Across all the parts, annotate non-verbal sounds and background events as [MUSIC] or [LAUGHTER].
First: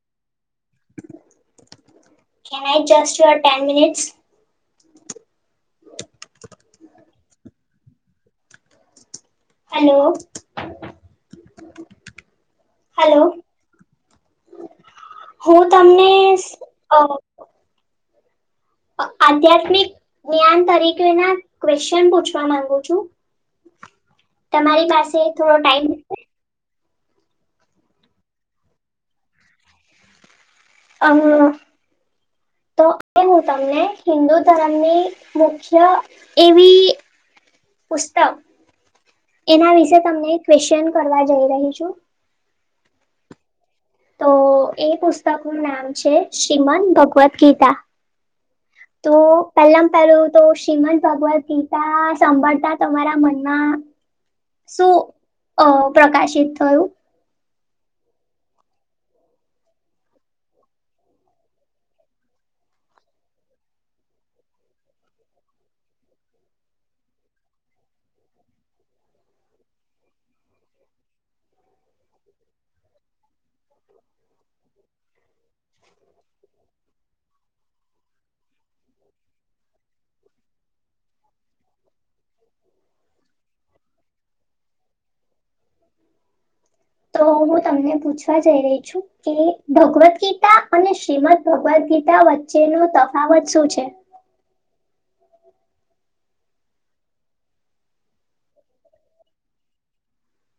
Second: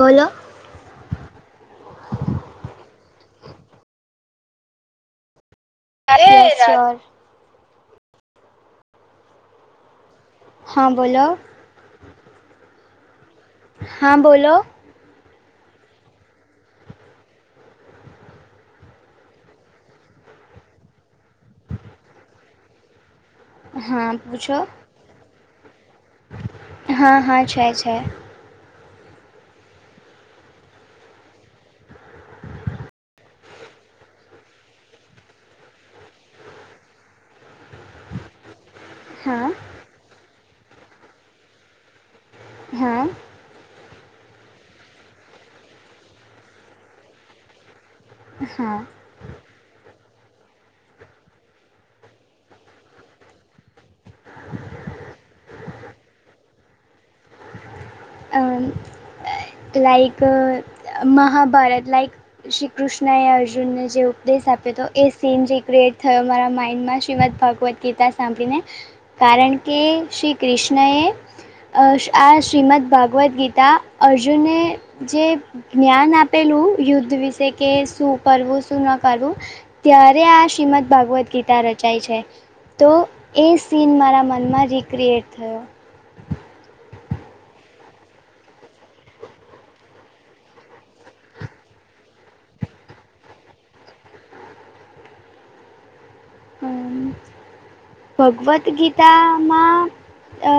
બોલો. Can it just you are ten minutes. અરે ર હેલો. હા બોલો. હલો. હા બોલો. હું તમને અ. અ આધ્યાત્મિક જ્ઞાન તરીકે ના ક્વેશ્ચન પૂછવા માંગુ છું. હા પુછો. તમારી પાસે થોડો ટાઈમ. હા હા છે છે. આમ તો એ હું તમને હિન્દુ ધર્મની મુખ્ય એવી પુસ્તક હા એના વિશે તમને એક ક્વેશચન કરવા જઈ રહી છું. હા. તો એ પુસ્તક નું નામ છે શ્રીમન ભગવદ્ ગીતા. હા. તો પહેલામ પેલું તો શ્રીમંત ભગવદ ગીતા સાંભળતા તમારા મનમાં શું અ પ્રકાશિત થયું. અ like uh Mahabharat like. Shri Krishna એ અર્જુનને જે ઉપદેશ આપ્યો હતો એ સીન રીક્રિએટ થયો મારા માઇન્ડમાં શ્રીમદ ભાગવત ગીતા સાંભળીને કારણ કે શ્રી કૃષ્ણ એ અ આ શ્રીમદ ભગવદ્ ગીતા અર્જુને જે જ્ઞાન આપ પેલું યુદ્ધ વિશે કે શૂ કરવું શું ન કરવું ત્યારે આ શ્રીમદ ભાગવદ્ ગીતા રચાય છે. તો એ સીન મારા મનમાં રિક્રિએટ થયો. તો હું તમને પૂછવા જઈ રહી છું. કે ભગવદ ગીતા અને શ્રીમદ ભગવદ ગીતા વચ્ચે નો તફાવત શું છે? હમ ભગવદ ગીતામાં. અ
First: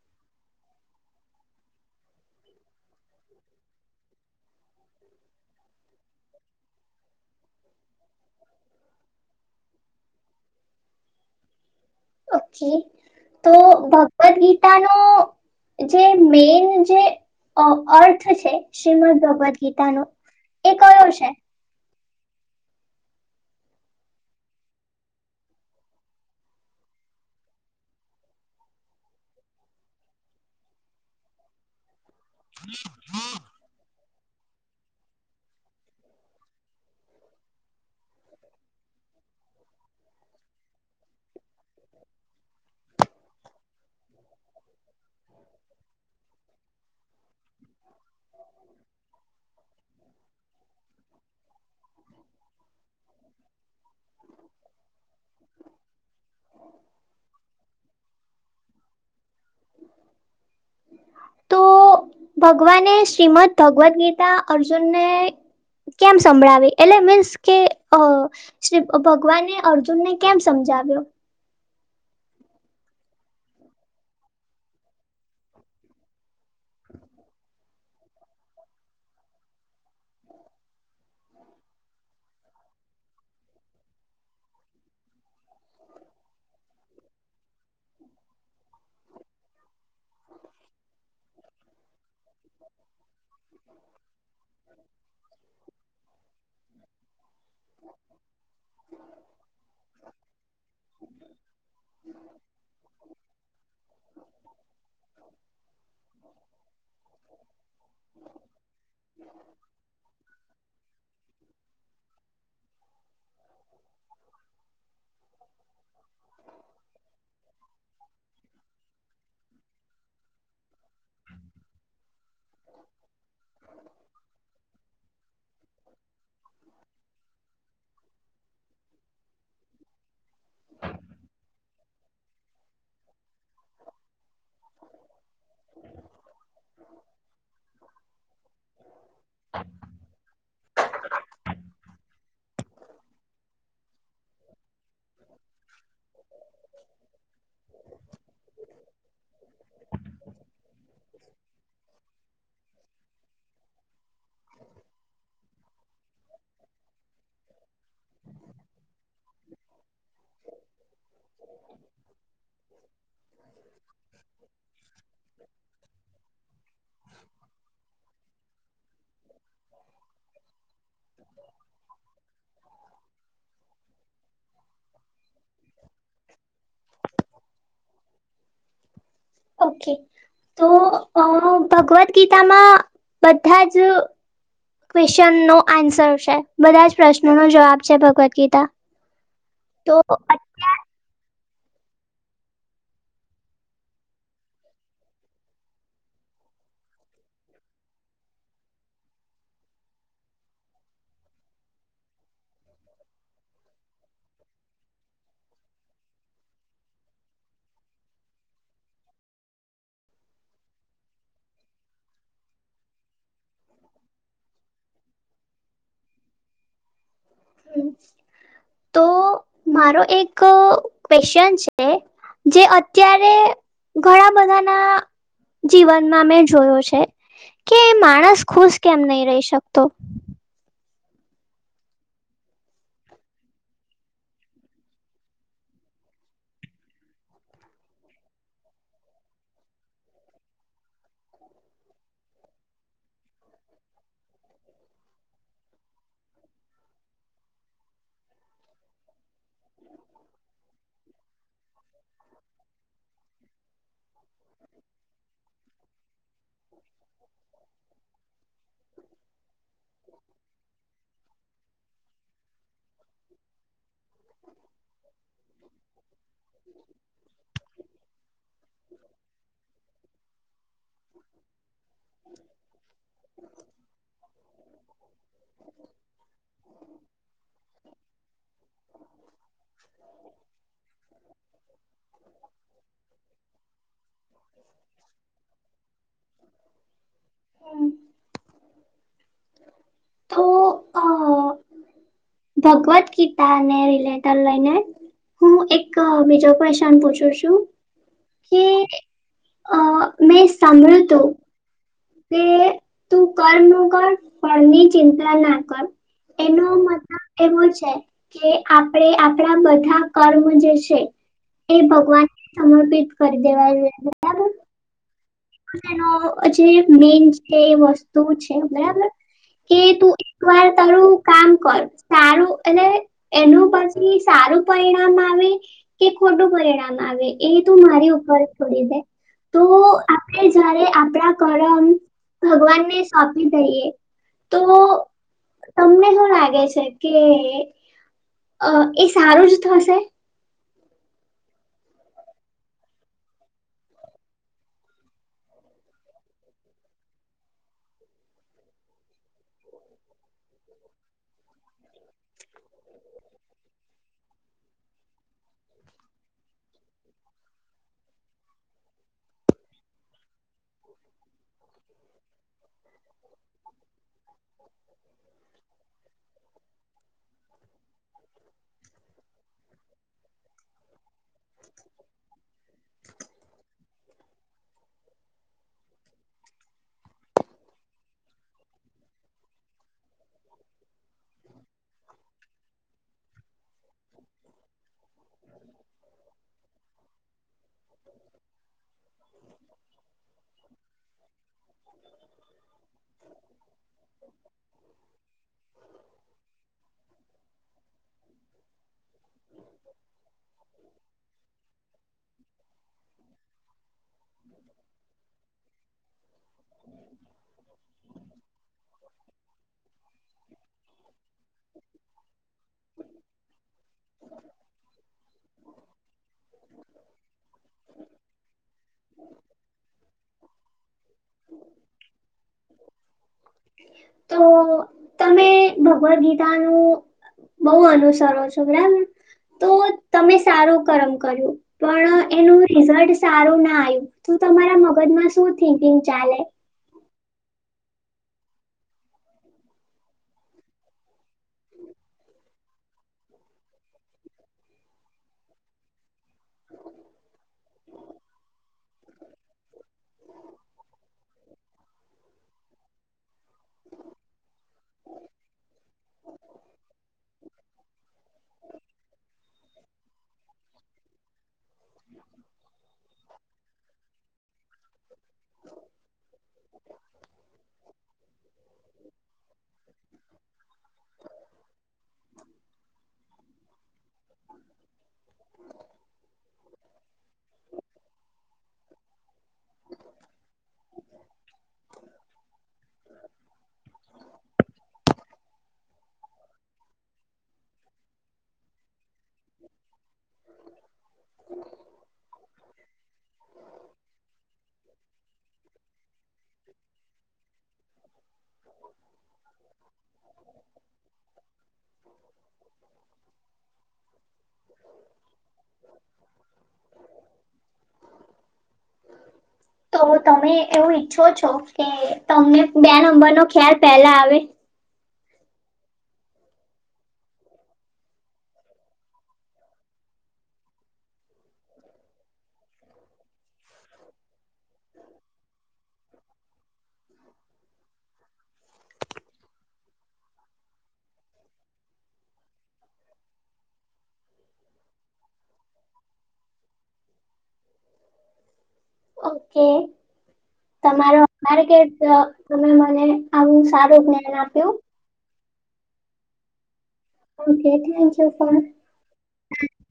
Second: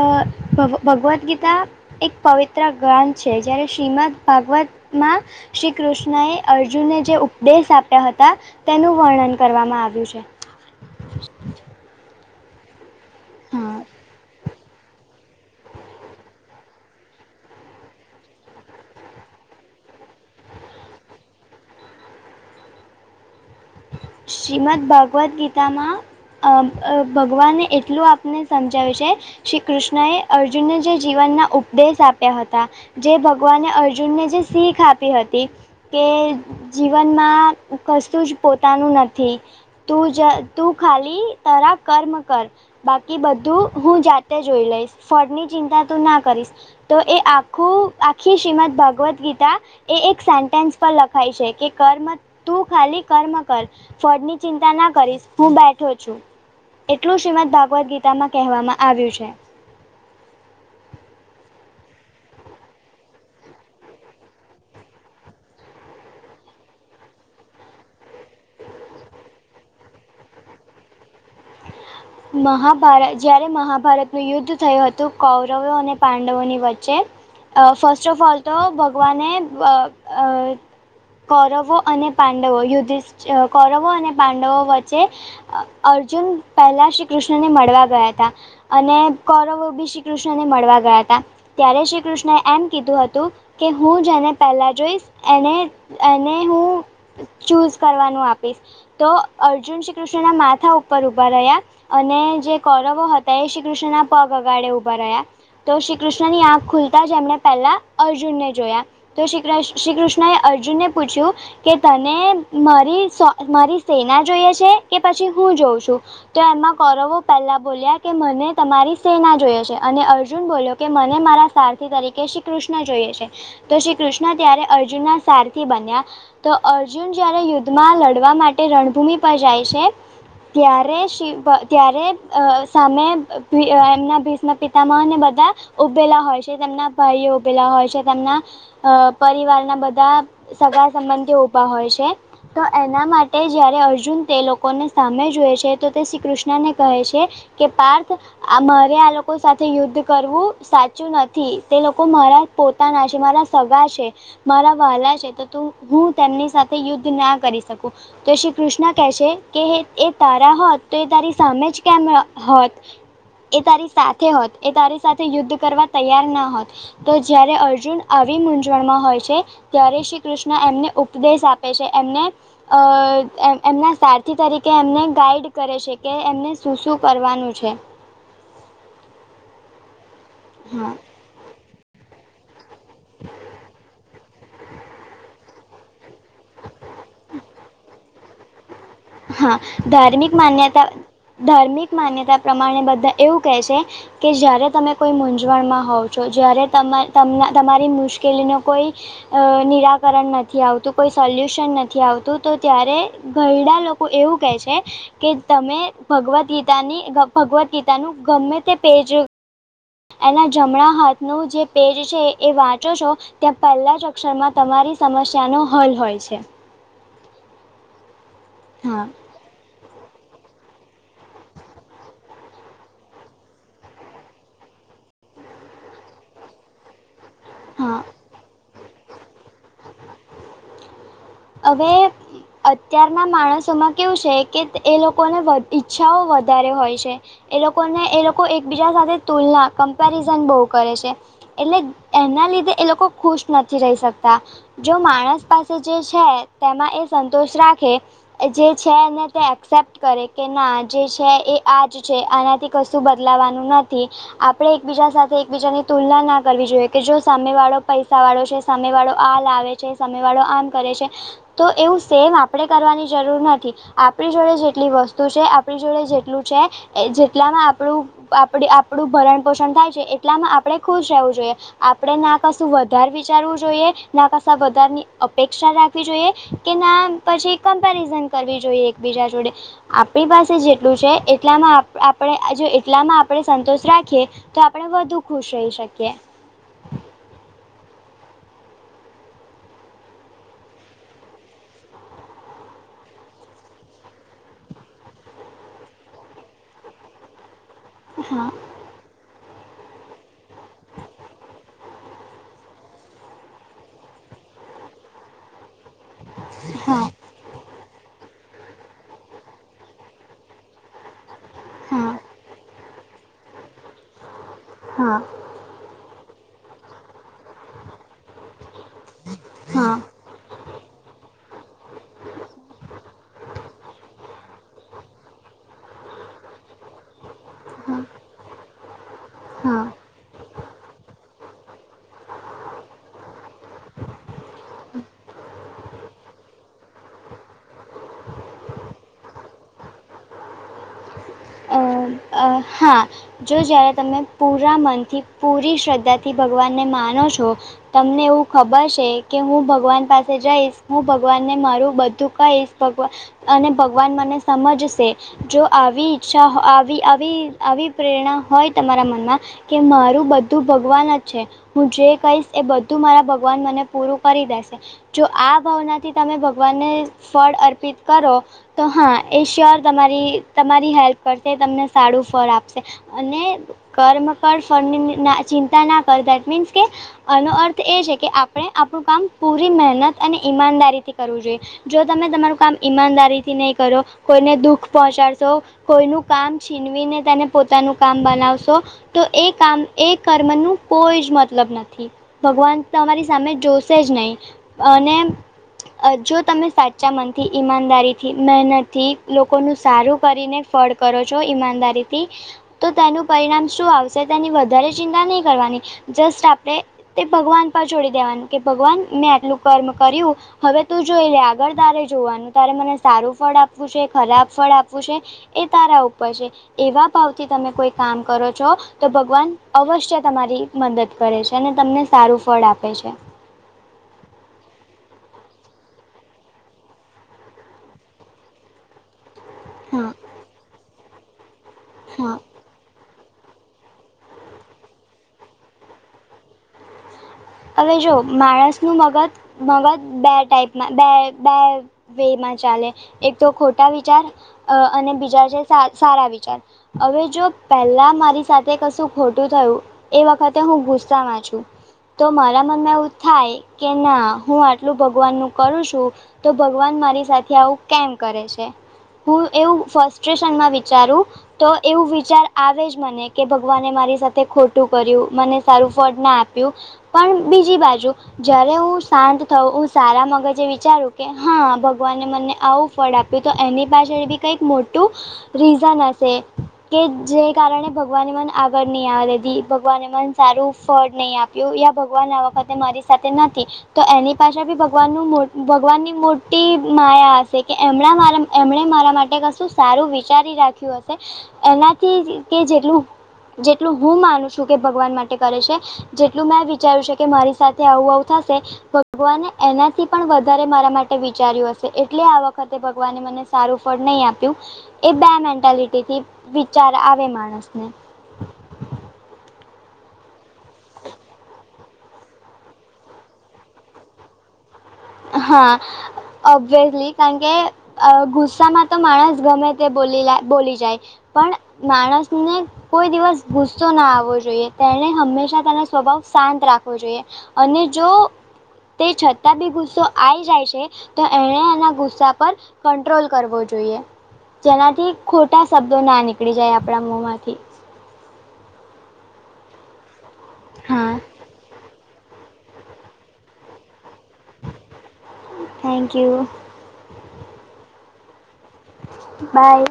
ભવ ભગવદ ગીતા એક પવિત્ર ગ્રંથ છે જયારે શ્રીમદ ભાગવત માં શ્રી કૃષ્ણએ અર્જુનને જે ઉપદેશ આપ્યા હતા. તેનું વર્ણન કરવામાં આવ્યું છે. [INAUDIBLE] ઓકે તો હા ભગવદ ગીતા નો જે મેન જે અર્થ છે. શ્રીમદ ભગવદ ગીતાનો એ કયો છે? શ્રીમદ ભગવદ ગીતામાં ભગવાને એટલું આપને સમજાવ્યું છે. શ્રી કૃષ્ણએ અર્જુનને જે જીવનના ઉપદેશ આપ્યા હતા. જે ભગવાને અર્જુનને જે શીખ આપી હતી. કે જીવનમાં કશું જ પોતાનું નથી. તું જ તું ખાલી તારા કર્મ કર. બાકી બધું હું જાતે જોઈ લઈશ, ફળની ચિંતા તું ના કરીશ. તો એ આખું આખી શ્રીમદ ભાગવદ ગીતા એ એક સેન્ટેન્સ પર લખાય છે કે કર્મ તું ખાલી કર્મ કર ફળની ચિંતા ના કરીશ. હું બેઠો છું એટલું શ્રીમદ ભાગવદ ગીતા એના કહેવામાં આવ્યું છે. [INAUDIBLE] તો ભગવાને શ્રીમદ ભગવદ ગીતા અર્જુનને કેમ સંભળાવી? એટલે મીન્સ કે શ્રી ભગવાને અર્જુનને કેમ સમજાવ્યો? મહાભારત જયારે મહાભારતનું યુદ્ધ થયું હતું. કૌરવો અને પાંડવોની વચ્ચે ફર્સ્ટ ઓફ ઓલ તો ભગવાને અ કૌરવો અને પાંડવો યુધિષ્ઠ કૌરવો અને પાંડવો વચ્ચે અર્જુન પહેલા શ્રી કૃષ્ણને મળવા ગયા હતા. અને કૌરવો બી શ્રી કૃષ્ણને મળવા ગયા હતા ત્યારે શ્રી કૃષ્ણ ને એમ કીધું હતું કે હું જેને પહેલાં જોઈશ એને એને હું. ચૂઝ કરવાનું આપીશ તો અર્જુન શ્રી કૃષ્ણના માથા ઉપર ઊભા રહ્યા. અને જે કૌરવો હતા એ શ્રીકૃષ્ણના પગ અગાડે ઊભા રહ્યા તો શ્રી કૃષ્ણ ની આંખ ખુલતા જેમણે પહેલા અર્જુનને જોયા. તો શ્રી શ્રી કૃષ્ણ એ અર્જુનને પૂછ્યું. કે તને મારી સો મારી સેના જોઈએ છે કે પછી હું જોઉં છું? તો એમાં કૌરવો પહેલા બોલ્યા કે મને તમારી સેના જોઈએ છે અને અર્જુન બોલ્યો કે મને મારા સારથી તરીકે શ્રી કૃષ્ણ જોઈએ છે. તો શ્રી કૃષ્ણ ત્યારે અર્જુનના સારથી બન્યા. તો અર્જુન જયારે યુદ્ધમાં લડવા માટે. તે રણભૂમિ પર જાય છે. ત્યારે શિવ ત્યારે સામે ભી એમના ભીષમપિતામા અને બધા ઉભેલા હોય છે તેમના ભાઈઓ ઉભેલા હોય છે. તેમના અ પરિવારના બધા સગા સંબંધીઓ ઊભા હોય છે. તો એના માટે જયારે અર્જુન તે લોકોને સામે જૂએ છે તો તે શ્રી કૃષ્ ક્ને કહે છે કે પાર્થ આ મારે આ લોકો સાથે યુદ્ધ કરવું સાચુંખ નથી તે લોકો મારા પોતાના છે ે મારા સગા છે. મારા વાલા છે, તો હું તેમની સાથે યુદ્ધ ના કરી શકું. તો શ્રી કૃષ્ણ, કે છે કે એ તારા હોત તો એ તારી સામે જ કેમ હોત? એ તારી સાથે હોત, એ તારી સાથે યુદ્ધ કરવા તૈયાર ના હોત. તો જયારે અર્જુન આવી મૂંઝવણમાં હોય છે. ત્યારે શ્રી કૃષ્ણ, એમને ઉપદેશ આપે છે. એમને અ એ એમના સારથી તરીકે એમને ગાઈડ કરે છે. કે એમને શું, શું કરવાનું છે? ઓકે. તો હા. અ ભગવદ્ ગીતામાં બધા જ ક્વેશ્ચનનો આન્સર છે. બધા જ પ્રશ્નોનો જવાબ છે, ભગવદ્ ગીતા. હા, તો ધાર્મિક માન્યતા ધાર્મિક, માન્યતા પ્રમાણે બધા એવું કહે છે કે જ્યારે તમે કોઈ મૂંઝવણમાં હોવ છો, જ્યારે તને તમારી મુશ્કેલીનો કોઈ- અ નિરાકરણ નથી આવતું, કોઈ સોલ્યુશન નથી આવતું તો, ત્યારે ઘરડા લોકો- એવું કહે છે! કે તમે ભગવદ ગીતાની ભગવદ્ ગીતાનું ગમે તે પેજ એના જમણા હાથનું જે પેજ છે એ વાંચો છો? ત્યાં પહેલા જ અક્ષરમાં તમારી સમસ્યાનો હલ હોય છે. હમ્મ હા. મારો એક ક્વેશચન છે? જે અત્યારે ઘણા બધાના જીવનમાં મે જોયો છે, કે હા માણસ ખુશ કેમ નહી રહી શકતો? હવે અત્યારના માણસોમાં કેવું છે કે એ લોકોને ઈચ્છાઓ વધારે હોય છે. એ લોકોને એ લોકો એકબીજા સાથે તુલના, કમ્પેરિઝન બહુ કરે છે. એટલે એના લીધે એ લોકો ખુશ નથી રહી શકતા. જો માણસ પાસે જે છે, તેમાં એ સંતોષ રાખે. જે છે ને તે એસેપ્ટ કરે. કે ના જે છે, એ આ જ છે, આનાથી કશું બદલાવાનું નથી. આપણે એકબીજા સાથે એકબીજાની તુલના ના કરવી જોઈએ કે જો સામે વાળો પૈસા વાળો છે, સામે વાળો આ લાવે છે, સામે વાળો આમ કરે છે. તો એવું સેમ આપ. આપણે કરવાની જરૂર નથી. આપણી જોડે જેટલી વસ્તુ છે, આપણી જોડે જેટલું છે. એ જેટલામાં આપણું, આપણું ભરણ પોષણ થાય છે. એટલામાં આપણે ખુશ રહેવું જોઈએ. આપણે ના કશું વધારે વિચારવું જોઈએ, ના કશા વધારની અપેક્ષા વી જોઈએ, કે ના પછી કમ્પેરિઝન કરવી જોઈએ એકબીજા જોડે આપણી પાસે જેટલું છે, એટલામાં આપણે જો એટલામાં આપણે સંતોષ રાખીએ. તો આપણે વધુ ખુશ રહી શકીએ. હમ્મ તો અ ભગવદ ગીતાને રિલેટર લઈને હું એક બીજો ક્વેશન પૂછું છું? હા. કે અ મેં સાંભળ્યું તું કે તું કરનું કર પણની ચિંતા ના કર. એનો હા મતબલ એવું છે, કે આપણે આપણા બધા કર્મ જે છે. એ હા ભગવાનને સમર્પિત કરી દેવા જોઈએ. બરાબર હા એનો જે મેન કે એ વસ્તુ છે બરાબર કે હા તું એક વાર તારું કામ કર. સારું અને એનું પછી સારું પરિણામ આવે કે ખોટું પરિણામ આવે એ તું મારી ઉપર છોડી દે. હા. કે જયારે આપણા કરમ ભગવાનને સોંપી દઈએ. તો તમને શું લાગે છે કે. અ એ સારું જ થશે? અ આ. હા. જો જ્યારે તમે પૂરા મનથી પૂરી શ્રદ્ધાથી ભગવાનને માનો છો. તમને એવું ખબર છે કે હું ભગવાન પાસે જઈશ હું ભગવાનને મારું બધું કહીશ. ભગવા અને ભગવાન મને સમજશે જો આવી ઈચ્છા આવી આવી આવી પ્રેરણા હોય તમારા મનમાં કે મારું બધું તું ભગવાન જ છે હું જે કહીશ એ બધું મારા ભગવાન મને પૂરું કરી દેશે. જો આ ભાવનાથી તમે ભગવાનને ફળ અર્પિત કરો. તો હા એ શ્યોર તમારી તમારી હેલ્પ કરશે તમને સાડુ આપસે અને કર્મ કર ફળ ની ની ના ચિતા ના કર દેટ મીન્સ કે આનો અર્થ એ છે કે આપણે આપણું કામ પૂરી મહેનત અને ઈમાનદારીથી કરવું જોઈએ. જો તમે તમારું કામ ઈમાનદારીથી નહીં કરો કોઈને દુઃખ પહોંચાડશો કોઈનું કામ છીનવીને તેને પોતાનું કામ બનાવશો. તો એ કામ એ કર્મનું કોઈ જ મતલબ નથી. ભગવાન તમારી સામે જોશે જ નહીં. અને જો તમે સાચા મનથી ઈમાનદારી થી મહેનતથી લોકોનું સારું કરીને ફળ કરો છો ઈમાનદારી તો તેનું પરિળામ શું આવશે તેની વધારે ચિંતા નહી કરવાની જસ્ટ. આપણે તે ભગવાન પર છોડી દેવાનું કે ભગવાન મેં આટલું કર્મ કર્યું. હવે તું જોઈ લે આગળ તારે જોવાનું તારે મને સારું ફળ આપવું છે, ખરાબ ફળ આપવું છે. એ તારા ઉપર છે. એવા ભાવથી તમે કોઈ કામ કરો છો તો ભગવાન અવશ્ય તમારી મદદ કરે છે અને તમને સારું ફળ આપે છે. તો તમે ભગવદ્ ગીતાનું. બહુ અનુસરો છો બરાબર. તો હા તમે સારો કર્મ કર્યો પણ હા એનું રિઝલ્ટ સારું ના આવ્યું તું તમારા મગજમાં શું થિકિંગ ચાલે? હવે જો માણસનું મગજ મગજ બે ટાઈપમાં બે બે વે માં ચાલે એક તો ખોટા વિચાર અ અને બીજા છે સા સારા વિચાર. હવે જો પહેલા મારી સાથે કશું ખોટું થયું એ વખતે હું ગુસ્સામાં છું. તો મારા મનમાં એવું થાય કે ના હું આટલું ભગવાનનું કરું છું. તો ભગવાન મારી સાથે આવું કેમ કરે છે. હું એવું ફસ્ટ્રેશનમાં વિચારું તો એવું વિચાર આવે જ મને કે ભગવાને મારી સાથે ખોટું કર્યું મને સારું ફળ ના આપ પણ બીજી બાજુ જ્યારે હું શાંત થવુ હું સારા મગજે વિચારું કે હા ભગવાનને મને આવું ફળ આપ્યું તો એની પાછળ બી કંઈક મોટું રીઝન હશે. કે જે કારણે ભગવાનને મને આગળ નહી આવે દેતી ભગવાને મન સારું ફળ નઈ આપ્યું. ભગવાન આ વખતે મારી સાથે નથી. તો એની પાછળ ભી ભગવાનનું મો ભગવાનની મોટી માયા હશે કે એમણા મારા એમણે મારા માટે કશું સારું વિચારી રાખ્યું હશે એનાથી કે જેટલું જેટલું હું માનું છું કે ભગવાન માટે કરે છે જેટલું મેં કે વિચાર્યું વિશે મારી સાથે આવું આવું થશે. ભગવાને એનાથી પણ વધારે મારા માટે વિચાર્યું હશે એટલે આ વખતે ભગવાને મને. સારું ફળ નહીં આપ્યું એ બે મેન્ટાલિટીથી વિચાર આવે માણસને. તો તમે એવું ઈચ્છો છો કે તમને બે નંબરનો ખ્યાલ પહેલા આવે. હા ઓબયસલી કારણ કે અ ગુસ્સામાં તો માણસ ગમે તે બોલી લે બોલી જાય પણ માણસને કોઈ દિવસ ગુસ્સો ના આવવો જોઈએ તેને હંમેશા તેનો સ્વભાવ શાંત રાખવો જોઈએ. અને જો તે છતાં બી ગુ ગુસ્સો આઈ જાય છે તો એને એના ગુસ્સા પર કંટ્રોલ કરવો જોઈએ. જેનાથી ખોટા શબ્દો ના નીકળી જાય આપણા મોમાંથી. ઓકે હા તમારો આભાર કે ત તમે મને આવું સારું જ્ઞાન આપ્યું. Thank you. Okay thank you for by.